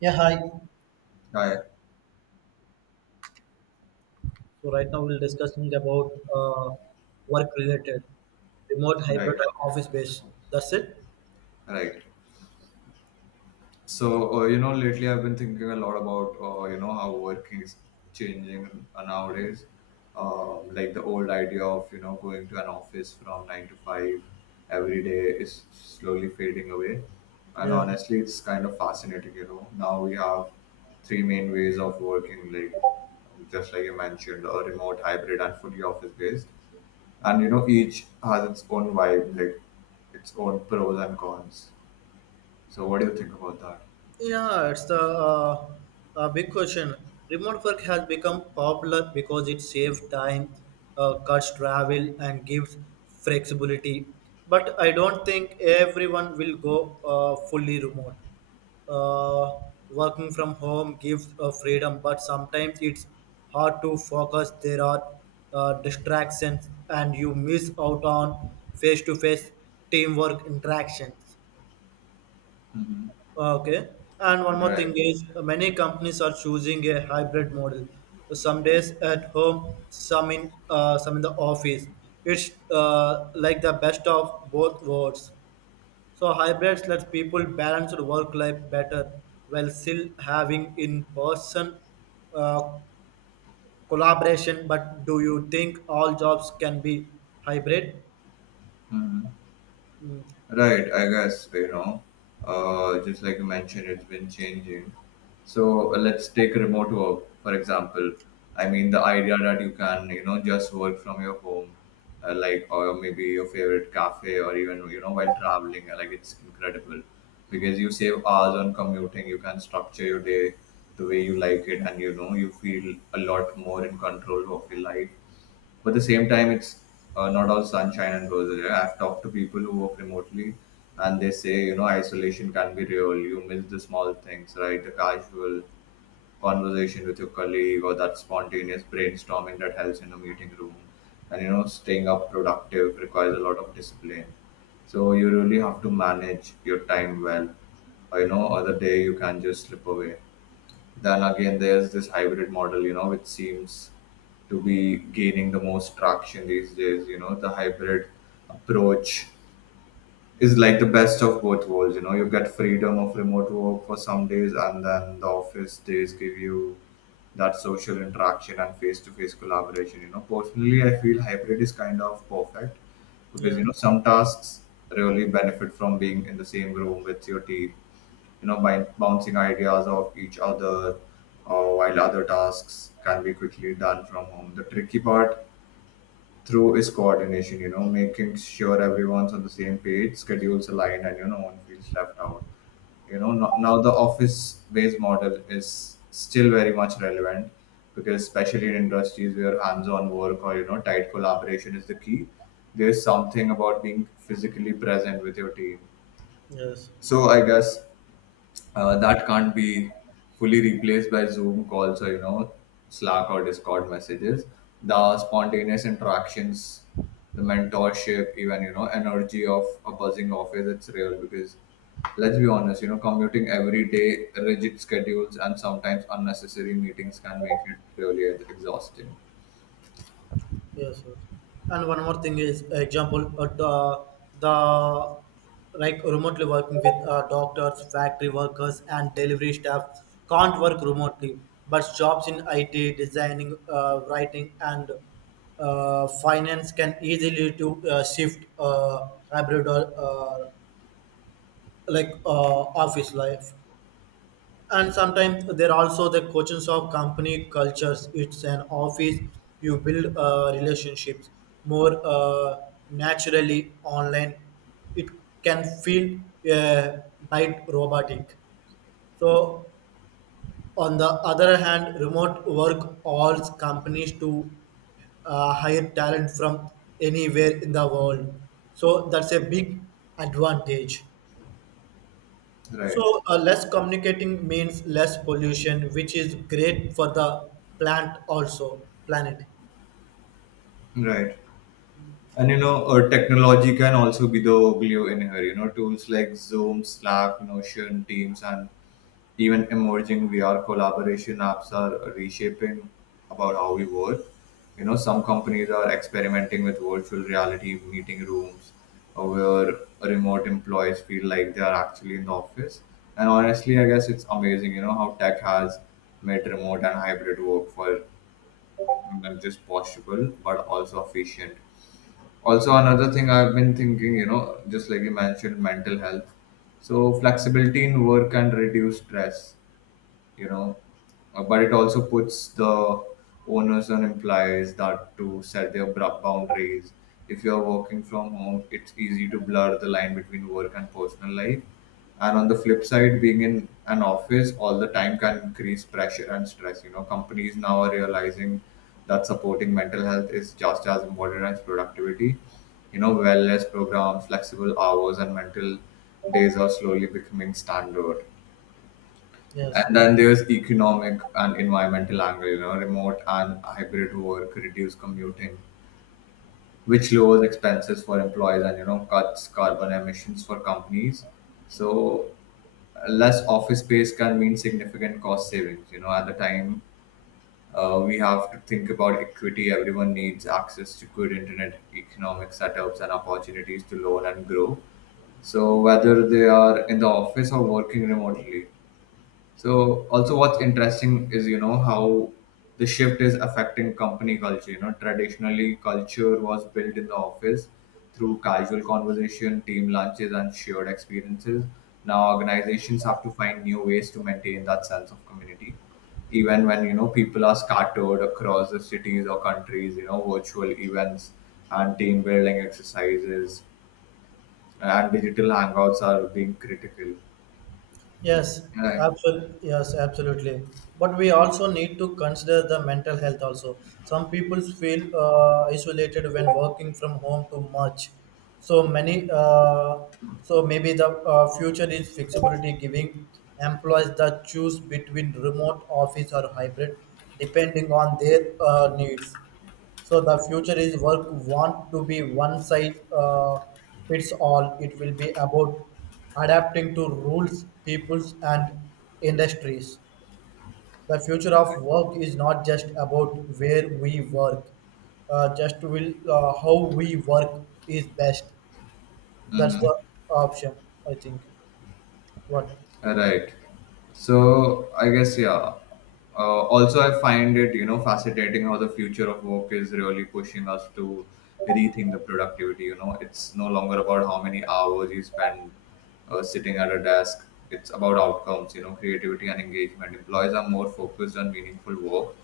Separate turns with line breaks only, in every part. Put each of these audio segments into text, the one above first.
Yeah, hi.
Right,
So right now we'll discussing about work related, remote, hybrid,
right,
or office based. That's it.
right. So, lately I've been thinking a lot about, how working is changing nowadays. Like the old idea of, going to an office from nine to five every day is slowly fading away. And
Yeah.
honestly, it's kind of fascinating. Now we have three main ways of working, like just like you mentioned, a remote, hybrid, and fully office based. And, each has its own vibe, like its own pros and cons. So what do you think about that?
Yeah, it's the big question. Remote work has become popular because it saves time, cuts travel, and gives flexibility. But I don't think everyone will go fully remote. Uh, Working from home gives freedom, but sometimes it's hard to focus. There are distractions, and you miss out on face to face teamwork interactions.
Hmm.
Okay. And one more
Right.
thing is many companies are choosing a hybrid model. Some days at home, some in the office. It's like the best of both worlds. So hybrids lets people balance their work life better while still having in person uh, collaboration. But do you think all jobs can be hybrid?
Hmm.
Mm,
Right, I guess, just like you mentioned, it's been changing. So let's take remote work, for example. I mean, the idea that you can, just work from your home, like, or maybe your favorite cafe, or even, while traveling, like, it's incredible because you save hours on commuting, you can structure your day the way you like it, and, you feel a lot more in control of your life. But at the same time it's not all sunshine and roses. Yeah, I've talked to people who work remotely, and they say, isolation can be real. You miss the small things, right? The casual conversation with your colleague, or that spontaneous brainstorming that helps in a meeting room. And you know staying up productive requires a lot of discipline, so you really have to manage your time well, or other day you can just slip away. Then again, there's this hybrid model, which seems to be gaining the most traction these days. The hybrid approach is like the best of both worlds. You get freedom of remote work for some days, and then the office days give you that social interaction and face to face collaboration. Personally, I feel hybrid is kind of perfect because,
yes,
some tasks really benefit from being in the same room with your team, by bouncing ideas off each other, while other tasks can be quickly done from home. The tricky part through is coordination, making sure everyone's on the same page, schedules aligned, and no one feels left out. You know no, Now the office based model is still very much relevant, because especially in industries where hands-on work or tight collaboration is the key, there's something about being physically present with your team.
yes.
So I guess that can't be fully replaced by Zoom calls or Slack or Discord messages. The spontaneous interactions, the mentorship, even energy of a buzzing office, it's real. Because let's be honest, commuting every day, rigid schedules, and sometimes unnecessary meetings can make it really exhausting.
Yes, yes. And one more thing is example the like remotely working with doctors, factory workers, and delivery staff can't work remotely. But jobs in IT, designing, writing, and finance can easily to shift hybrid or uh, office life. And sometimes there are also the coaches of company cultures it's an office. You build relationships more naturally. Online it can feel uh, bite robotic. So on the other hand, remote work allows companies to hire talent from anywhere in the world, so that's a big advantage. So,
Right.
less communicating means less pollution, which is great for the plant also, planet.
Right. And technology can also be the glue in here. Tools like Zoom, Slack, Notion, Teams, and even emerging VR collaboration apps are reshaping about how we work. Some companies are experimenting with virtual reality meeting rooms where remote employees feel like they are actually in the office. And honestly, I guess it's amazing, how tech has made remote and hybrid work for not just possible but also efficient. Also, another thing I've been thinking, just like you mentioned, mental health. So, flexibility in work can reduce stress. you know but it also puts the owners on employees that to set their boundaries. If you are working from home, it's easy to blur the line between work and personal life, and on the flip side, being in an office all the time can increase pressure and stress. Companies now are realizing that supporting mental health is just as important as productivity. Wellness programs, flexible hours, and mental days are slowly becoming standard.
Yes,
And then there's economic and environmental angle, remote and hybrid work, reduced commuting, which lowers expenses for employees and, cuts carbon emissions for companies. So less office space can mean significant cost savings. At the time, we have to think about equity. Everyone needs access to good internet, economic setups, and opportunities to learn and grow, so whether they are in the office or working remotely. So also what's interesting is, how the shift is affecting company culture. Traditionally culture was built in the office through casual conversation, team lunches, and shared experiences. Now organizations have to find new ways to maintain that sense of community, even when, people are scattered across the cities or countries. Virtual events and team building exercises and digital hangouts are being critical.
yes,
Yeah.
absolutely. Yes, absolutely. But we also need to consider the mental health also. Some people feel isolated when working from home too much. So many, uh, so maybe the future is flexibility, giving employees the choose between remote office or hybrid, depending on their needs. So the future is work want to be one size fits all. It will be about adapting to rules, peoples, and industries. The future of work is not just about where we work, just will how we work is best. That's the option, I think. What?
Right. So I guess, yeah. Also, I find it fascinating how the future of work is really pushing us to rethink the productivity. It's no longer about how many hours you spend sitting at a desk. It's about outcomes. Creativity and engagement. Employees are more focused on meaningful work,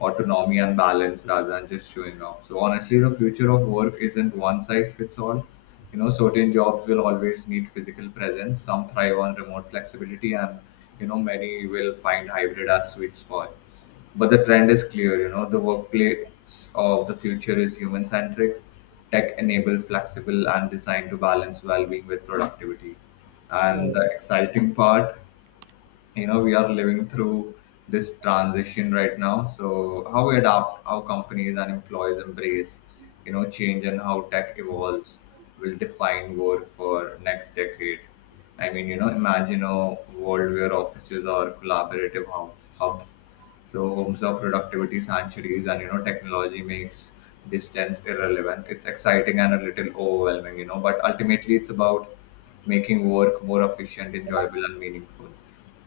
autonomy, and balance rather than just showing up. So honestly, the future of work isn't one size fits all. Certain jobs will always need physical presence. Some thrive on remote flexibility, and many will find hybrid as sweet spot. But the trend is clear. The workplace of the future is human-centric, tech-enabled, flexible, and designed to balance well-being with productivity. And the exciting part, we are living through this transition right now. So how we adapt, how companies and employees embrace, change, and how tech evolves will define work for next decade. I mean, imagine a world where offices are collaborative hubs. So homes are productivity sanctuaries, and technology makes distance irrelevant. It's exciting and a little overwhelming, but ultimately it's about making work more efficient, enjoyable, and meaningful.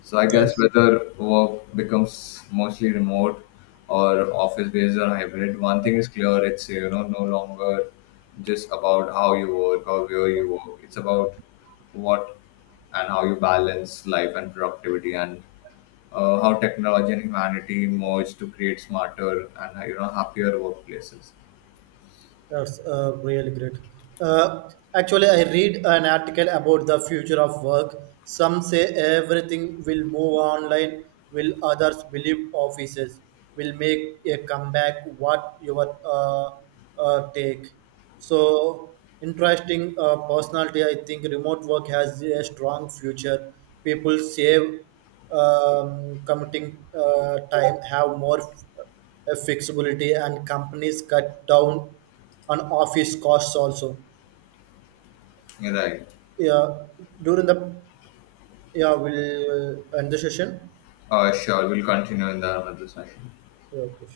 So I guess
Yes.
whether work becomes mostly remote or office based or hybrid, one thing is clear: it's no longer just about how you work or where you work. It's about what and how you balance life and productivity, and how technology and humanity merge to create smarter and happier workplaces.
That's really great. Uh, Actually, I read an article about the future of work. Some say everything will move online, will others believe offices will make a comeback? What your take? So interesting personality. I think remote work has a strong future. People save commuting time, have more flexibility, and companies cut down on office costs also.
Right.
Yeah, during the, yeah, we'll end the session.
Sure. We'll continue in the another session.
Yeah, okay.